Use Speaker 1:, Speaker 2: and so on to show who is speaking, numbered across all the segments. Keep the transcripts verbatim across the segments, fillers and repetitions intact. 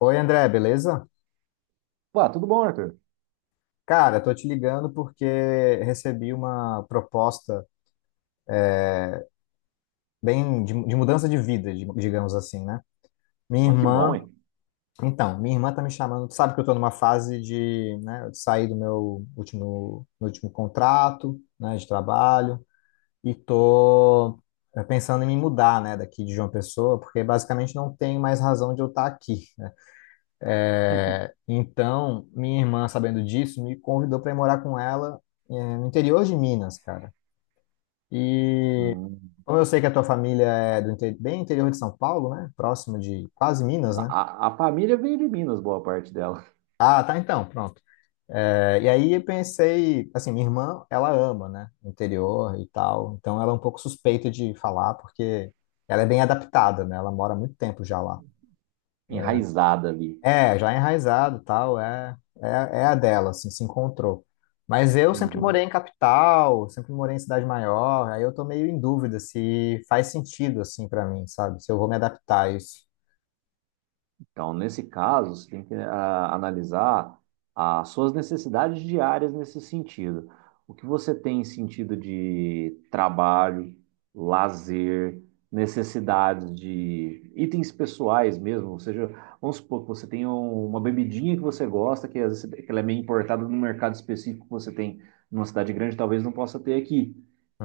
Speaker 1: Oi, André, beleza?
Speaker 2: Pô, tudo bom, Arthur?
Speaker 1: Cara, tô te ligando porque recebi uma proposta bem de, de mudança de vida, di- digamos assim, né? Minha
Speaker 2: Mas que bom,
Speaker 1: irmã,
Speaker 2: hein?
Speaker 1: então, minha irmã tá me chamando, tu sabe que eu tô numa fase de, né, de sair do meu último, meu último contrato, né, de trabalho e tô é, pensando em me mudar, né, daqui de João Pessoa, porque basicamente não tem mais razão de eu estar aqui, né? É, Então, minha irmã, sabendo disso, me convidou para ir morar com ela, eh, no interior de Minas, cara. E
Speaker 2: Hum.
Speaker 1: como eu sei que a tua família é do inte- bem interior de São Paulo, né? Próximo de quase Minas, né?
Speaker 2: A, a família veio de Minas, boa parte dela.
Speaker 1: Ah, tá então, pronto. É, e aí eu pensei, assim, minha irmã, ela ama, né? Interior e tal. Então ela é um pouco suspeita de falar, porque ela é bem adaptada, né? Ela mora há muito tempo já lá.
Speaker 2: Enraizada ali.
Speaker 1: É, já enraizado, tal, é, é, é a dela, assim, se encontrou. Mas eu sempre morei
Speaker 2: Uhum.
Speaker 1: em capital, sempre morei em cidade maior, aí eu tô meio em dúvida se faz sentido, assim, pra mim, sabe? Se eu vou me adaptar a isso.
Speaker 2: Então, nesse caso, você tem que ah, analisar as suas necessidades diárias nesse sentido. O que você tem em sentido de trabalho, lazer, necessidades de itens pessoais mesmo. Ou seja, vamos supor que você tem um- uma bebidinha que você gosta, que, às vezes, que ela é meio importada no mercado específico que você tem numa cidade grande, talvez não possa ter aqui.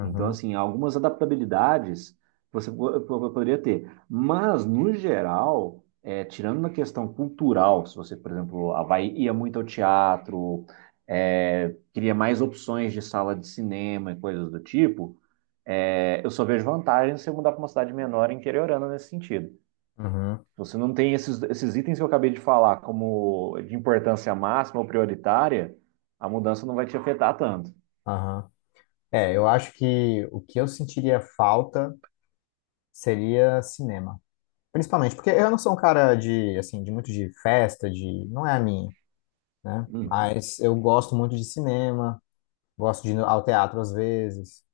Speaker 2: Então, assim, algumas adaptabilidades você po- po- poderia ter. Mas, no geral é, tirando na questão cultural, se você, por exemplo, Havaí ia muito ao teatro, é, queria mais opções de sala de cinema e coisas do tipo, é, eu só vejo vantagem se eu mudar para uma cidade menor e interiorana nesse sentido.
Speaker 1: uhum,
Speaker 2: Você não tem esses, esses itens que eu acabei de falar como de importância máxima ou prioritária, a mudança não vai te afetar tanto.
Speaker 1: aham. É, eu acho que o que eu sentiria falta seria cinema. Principalmente porque eu não sou um cara de, assim, de muito de festa, de... Não é a minha, né?
Speaker 2: Uhum.
Speaker 1: Mas eu gosto muito de cinema, gosto de ir ao teatro às vezes.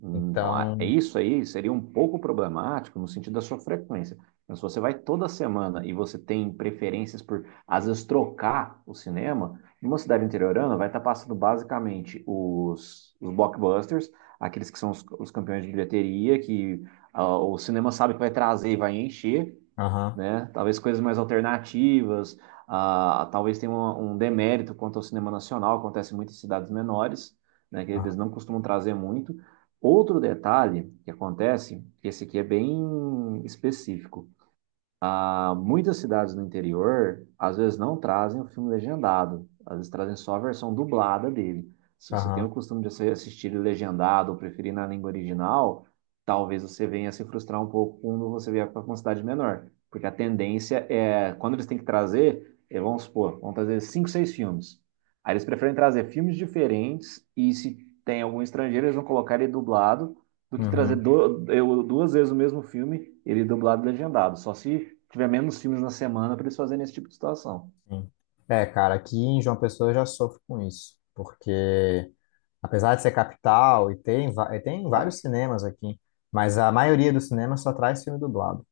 Speaker 2: Hum. Então, a- é
Speaker 1: Então,
Speaker 2: isso aí seria um pouco problemático no sentido da sua frequência. Mas se você vai toda semana e você tem preferências por, às vezes, trocar o cinema, numa cidade interiorana vai estar passando basicamente os, os blockbusters, aqueles que são os, os campeões de bilheteria, que ah, o cinema sabe que vai trazer e vai encher,
Speaker 1: aham,
Speaker 2: né? Talvez coisas mais alternativas, ah, talvez tenha um, um demérito quanto ao cinema nacional, acontece muito em cidades menores, né? Que
Speaker 1: aham,
Speaker 2: eles não costumam trazer muito. Outro detalhe que acontece, esse aqui é bem específico, ah, muitas cidades no interior, às vezes, não trazem o filme legendado, às vezes trazem só a versão dublada dele. Se você tem o
Speaker 1: aham,
Speaker 2: costume de assistir ele legendado ou preferir na língua original, talvez você venha se frustrar um pouco quando você vier para uma cidade menor. Porque a tendência é, quando eles têm que trazer, eh, vamos supor, vão trazer cinco, seis filmes. Aí eles preferem trazer filmes diferentes e se tem algum estrangeiro, eles vão colocar ele dublado do que trazer
Speaker 1: uhum,
Speaker 2: do- eu- duas vezes o mesmo filme, ele dublado e legendado. Só se tiver menos filmes na semana para eles fazerem esse tipo de situação.
Speaker 1: sim. É, cara, aqui em João Pessoa eu já sofro com isso, porque apesar de ser capital, e tem, va- e tem
Speaker 2: Tá?
Speaker 1: vários cinemas aqui, mas a maioria dos cinemas só traz filme dublado.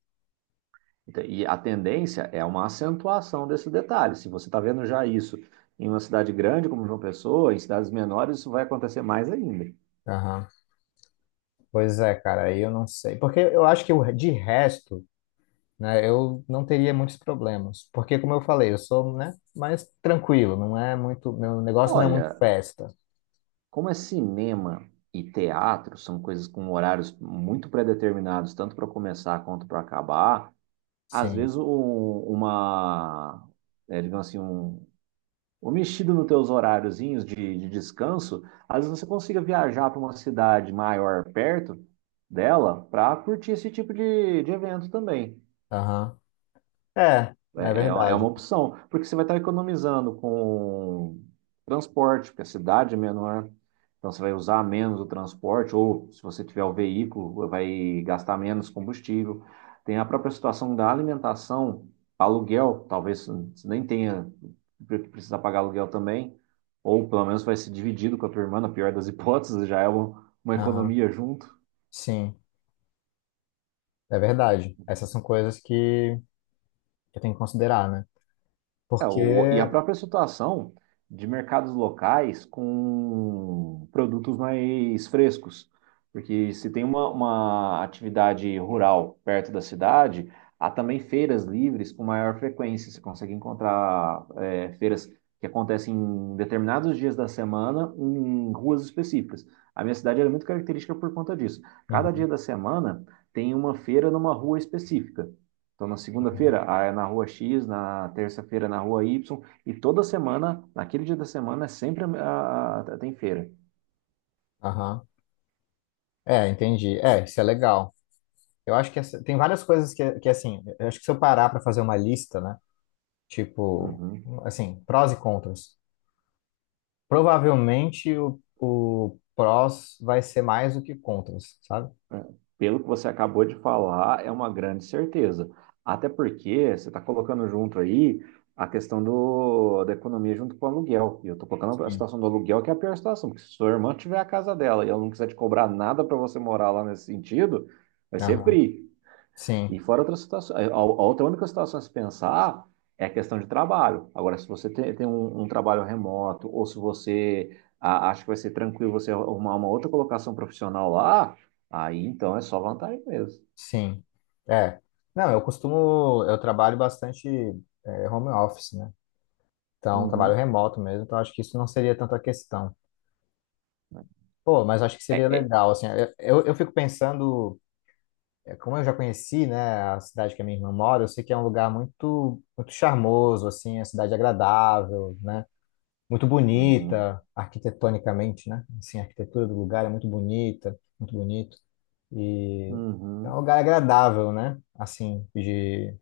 Speaker 2: Então, e a tendência é uma acentuação desse detalhe. Se você está vendo já isso em uma cidade grande como João Pessoa, em cidades menores, isso vai acontecer mais ainda.
Speaker 1: Aham. Pois é, cara, aí eu não sei. Porque eu acho que o- de resto, né, eu não teria muitos problemas. Porque, como eu falei, eu sou, né, mais tranquilo, não é muito, meu negócio não é muito
Speaker 2: Olha,
Speaker 1: festa.
Speaker 2: como é cinema e teatro, são coisas com horários muito predeterminados, tanto para começar quanto para acabar. Às vezes,
Speaker 1: Sim,
Speaker 2: um- uma, é, digamos assim, um, ou mexido nos teus horáriozinhos de, de descanso, às vezes você consiga viajar para uma cidade maior perto dela para curtir esse tipo de, de evento também.
Speaker 1: aham. É, é
Speaker 2: É, é é uma
Speaker 1: verdade.
Speaker 2: opção, porque você vai estar economizando com transporte, porque a cidade é menor, então você vai usar menos o transporte, ou se você tiver o veículo, vai gastar menos combustível. Tem a própria situação da alimentação, aluguel, talvez você nem tenha precisar pagar aluguel também, ou pelo menos vai ser dividido com a tua irmã, na pior das hipóteses, já é uma, uma
Speaker 1: Aham,
Speaker 2: economia junto.
Speaker 1: sim. É verdade. Essas são coisas que que eu tenho que considerar, né?
Speaker 2: É, o- e a
Speaker 1: Porque.
Speaker 2: própria situação de mercados locais com produtos mais frescos. Porque se tem uma, uma atividade rural perto da cidade, há também feiras livres com maior frequência. Você consegue encontrar é, feiras que acontecem em determinados dias da semana em ruas específicas. A minha cidade ela é muito característica por conta disso. Cada dia
Speaker 1: Uhum.
Speaker 2: da semana tem uma feira numa rua específica. Então, na segunda-feira, ah, é na rua X, na terça-feira, é na rua Y, e toda semana, naquele dia da semana, é sempre a, a- tem feira.
Speaker 1: Aham. É, entendi. É, isso é legal. Eu acho que essa- tem várias coisas que, que, assim, eu acho que se eu parar para fazer uma lista, né? Tipo,
Speaker 2: Uhum.
Speaker 1: assim, prós e contras. Provavelmente o, o prós vai ser mais do que contras, sabe?
Speaker 2: É. Pelo que você acabou de falar, é uma grande certeza. Até porque você está colocando junto aí a questão do, da economia junto com o aluguel. E eu estou colocando a
Speaker 1: Sim.
Speaker 2: situação do aluguel, que é a pior situação, porque se sua irmã tiver a casa dela e ela não quiser te cobrar nada para você morar lá nesse sentido, vai ser
Speaker 1: Aham.
Speaker 2: free.
Speaker 1: Sim,
Speaker 2: E fora outras situações, a outra única situação a se pensar é a questão de trabalho. Agora, se você tem, tem um, um trabalho remoto, ou se você a- acha que vai ser tranquilo você arrumar uma outra colocação profissional lá, aí então é só vantagem mesmo.
Speaker 1: sim. É. Não, eu costumo. Eu trabalho bastante é, home office, né? Então, trabalho
Speaker 2: Uhum.
Speaker 1: remoto mesmo, então acho que isso não seria tanta questão. Pô, mas acho que
Speaker 2: É,
Speaker 1: seria
Speaker 2: é.
Speaker 1: legal, assim, eu, eu fico pensando, é, como eu já conheci, né, a cidade que a minha irmã mora, eu sei que é um lugar muito, muito charmoso, assim, a cidade agradável, né, muito
Speaker 2: Uhum.
Speaker 1: bonita, arquitetonicamente, né, assim, a arquitetura do lugar é muito bonita, muito bonito, e é um
Speaker 2: Uhum.
Speaker 1: lugar agradável, né, assim, de,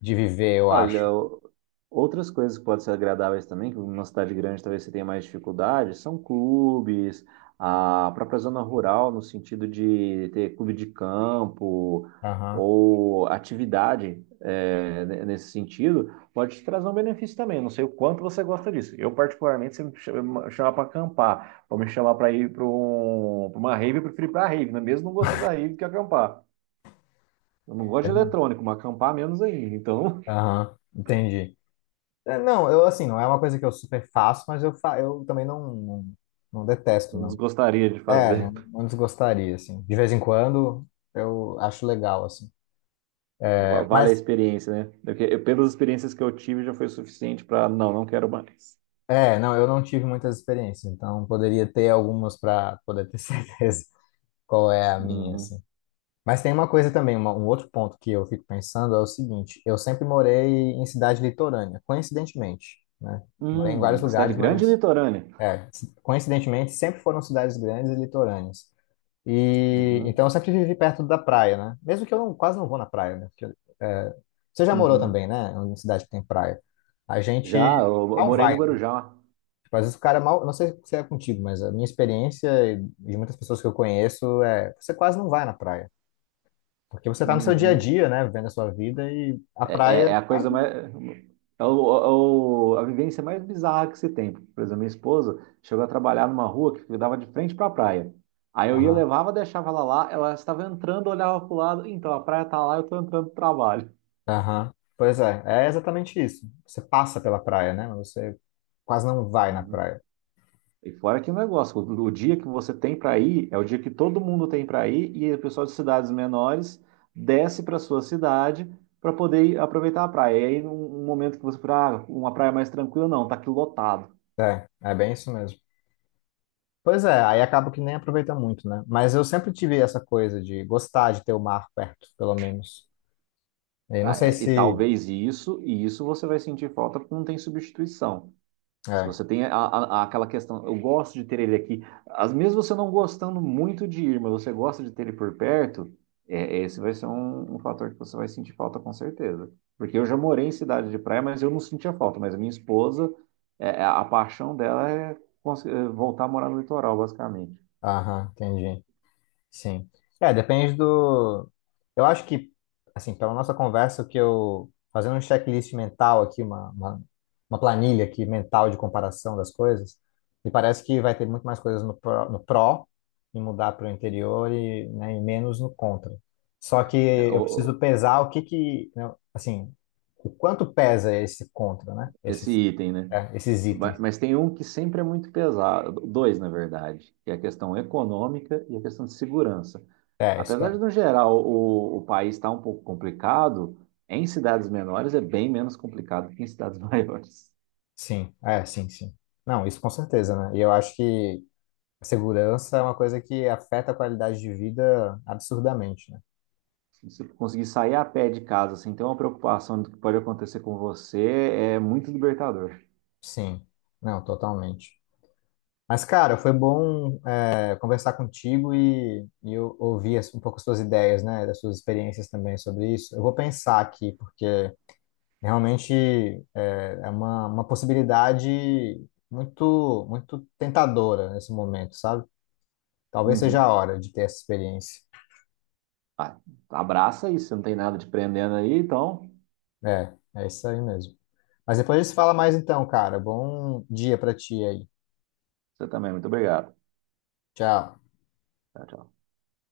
Speaker 1: de viver, eu acho.
Speaker 2: Olha, o- outras coisas que podem ser agradáveis também, que numa cidade grande talvez você tenha mais dificuldade, são clubes, a própria zona rural, no sentido de ter clube de campo
Speaker 1: Aham.
Speaker 2: ou atividade é, ne- nesse sentido, pode te trazer um benefício também. Não sei o quanto você gosta disso. Eu, particularmente, se me chama- chamar para acampar, ou me chamar para ir para uma rave, eu prefiro ir para a rave, né? Mesmo não gostando da rave que acampar. Eu não gosto
Speaker 1: É,
Speaker 2: de eletrônico, mas acampar menos ainda. Então
Speaker 1: aham, entendi. É, não, eu assim, não é uma coisa que eu super faço, mas eu, fa eu também não, não, não detesto,
Speaker 2: não
Speaker 1: não.
Speaker 2: gostaria de
Speaker 1: É,
Speaker 2: fazer.
Speaker 1: antes gostaria, assim. De vez em quando eu acho legal, assim. É,
Speaker 2: Vale a
Speaker 1: mas,
Speaker 2: experiência, né? Porque eu- pelas experiências que eu tive, já foi suficiente para não, não quero mais.
Speaker 1: é, não, eu não tive muitas experiências, então poderia ter algumas para poder ter certeza qual é a minha,
Speaker 2: Uhum.
Speaker 1: assim. Mas tem uma coisa também, uma- um outro ponto que eu fico pensando é o seguinte: eu sempre morei em cidade litorânea, coincidentemente, né? Morei em vários
Speaker 2: Hum, cidade
Speaker 1: lugares,
Speaker 2: grande e
Speaker 1: mas,
Speaker 2: litorânea.
Speaker 1: é, coincidentemente, sempre foram cidades grandes e litorâneas. E então
Speaker 2: Uhum.
Speaker 1: eu sempre vivi perto da praia, né? Mesmo que eu não, quase não vou na praia, né? Porque, é, você já morou
Speaker 2: Uhum.
Speaker 1: também, né? Em cidade que tem praia. A
Speaker 2: Já,
Speaker 1: gente
Speaker 2: eu, eu
Speaker 1: mal
Speaker 2: morei no
Speaker 1: vai, né?
Speaker 2: Guarujá.
Speaker 1: Tipo, às vezes o cara mal. Não sei se é contigo, mas a minha experiência e de muitas pessoas que eu conheço é você quase não vai na praia. Porque você tá no seu dia a
Speaker 2: Uhum.
Speaker 1: dia, né? Vivendo a sua vida e a
Speaker 2: É,
Speaker 1: praia
Speaker 2: é- é a
Speaker 1: tá
Speaker 2: coisa
Speaker 1: ali.
Speaker 2: mais. É o, é o- a vivência mais bizarra que se tem. Por exemplo, minha esposa chegou a trabalhar numa rua que dava de frente para a praia. Aí eu ia,
Speaker 1: Aham.
Speaker 2: levava, deixava ela lá, ela estava entrando, olhava para o lado, então a praia tá lá, eu estou entrando no trabalho.
Speaker 1: Aham. Pois é, é exatamente isso. Você passa pela praia, né? Mas você quase não vai na
Speaker 2: Uhum.
Speaker 1: praia.
Speaker 2: E fora que negócio, o o dia que você tem para ir é o dia que todo mundo tem para ir e o pessoal de cidades menores desce para sua cidade para poder ir aproveitar a praia. E aí, num um momento que você fala, ah, uma praia mais tranquila, não, tá aqui lotado.
Speaker 1: É, é bem isso mesmo. Pois é, aí acaba que nem aproveita muito, né? Mas eu sempre tive essa coisa de gostar de ter o mar perto, pelo menos. E não
Speaker 2: Ah,
Speaker 1: sei
Speaker 2: é- e
Speaker 1: se.
Speaker 2: talvez isso, e isso você vai sentir falta porque não tem substituição. Se
Speaker 1: É,
Speaker 2: você tem a- a- aquela questão, eu gosto de ter ele aqui. Às vezes você não gostando muito de ir, mas você gosta de ter ele por perto, é, esse vai ser um, um fator que você vai sentir falta com certeza. Porque eu já morei em cidade de praia, mas eu não sentia falta. Mas a minha esposa, é, é, a paixão dela é cons- é voltar a morar no litoral, basicamente.
Speaker 1: aham, entendi. Sim. É, depende do. Eu acho que, assim, pela nossa conversa, o que eu. Fazendo um checklist mental aqui, uma, uma, uma planilha aqui mental de comparação das coisas, me parece que vai ter muito mais coisas no pró, no pró e mudar para o interior e, né, e menos no contra. Só que
Speaker 2: É,
Speaker 1: eu preciso
Speaker 2: o-
Speaker 1: pesar o que que, né, assim, o quanto pesa esse contra, né?
Speaker 2: esse
Speaker 1: Esses,
Speaker 2: item, né?
Speaker 1: é, esses
Speaker 2: Ba-
Speaker 1: itens.
Speaker 2: Mas tem um que sempre é muito pesado, dois, na verdade, que é a questão econômica e a questão de segurança.
Speaker 1: É, isso é.
Speaker 2: Apesar de, no geral, o, o país estar um pouco complicado, em cidades menores é bem menos complicado que em cidades maiores.
Speaker 1: Sim, é, sim, sim. Não, isso com certeza, né? E eu acho que. A segurança é uma coisa que afeta a qualidade de vida absurdamente, né?
Speaker 2: Se você conseguir sair a pé de casa sem ter uma preocupação do que pode acontecer com você, é muito libertador.
Speaker 1: Sim, não, totalmente. Mas, cara, foi bom, é, conversar contigo e, e eu ouvir as- um pouco as suas ideias, né, das suas experiências também sobre isso. Eu vou pensar aqui, porque realmente é, é uma, uma possibilidade muito, muito tentadora nesse momento, sabe? Talvez seja
Speaker 2: Uhum.
Speaker 1: a hora de ter essa experiência.
Speaker 2: Ah, abraça isso, você não tem nada te prendendo aí, então
Speaker 1: É, é isso aí mesmo. Mas depois a gente se fala mais então, cara. Bom dia pra ti aí.
Speaker 2: você também, é muito obrigado.
Speaker 1: Tchau.
Speaker 2: Tchau, tchau.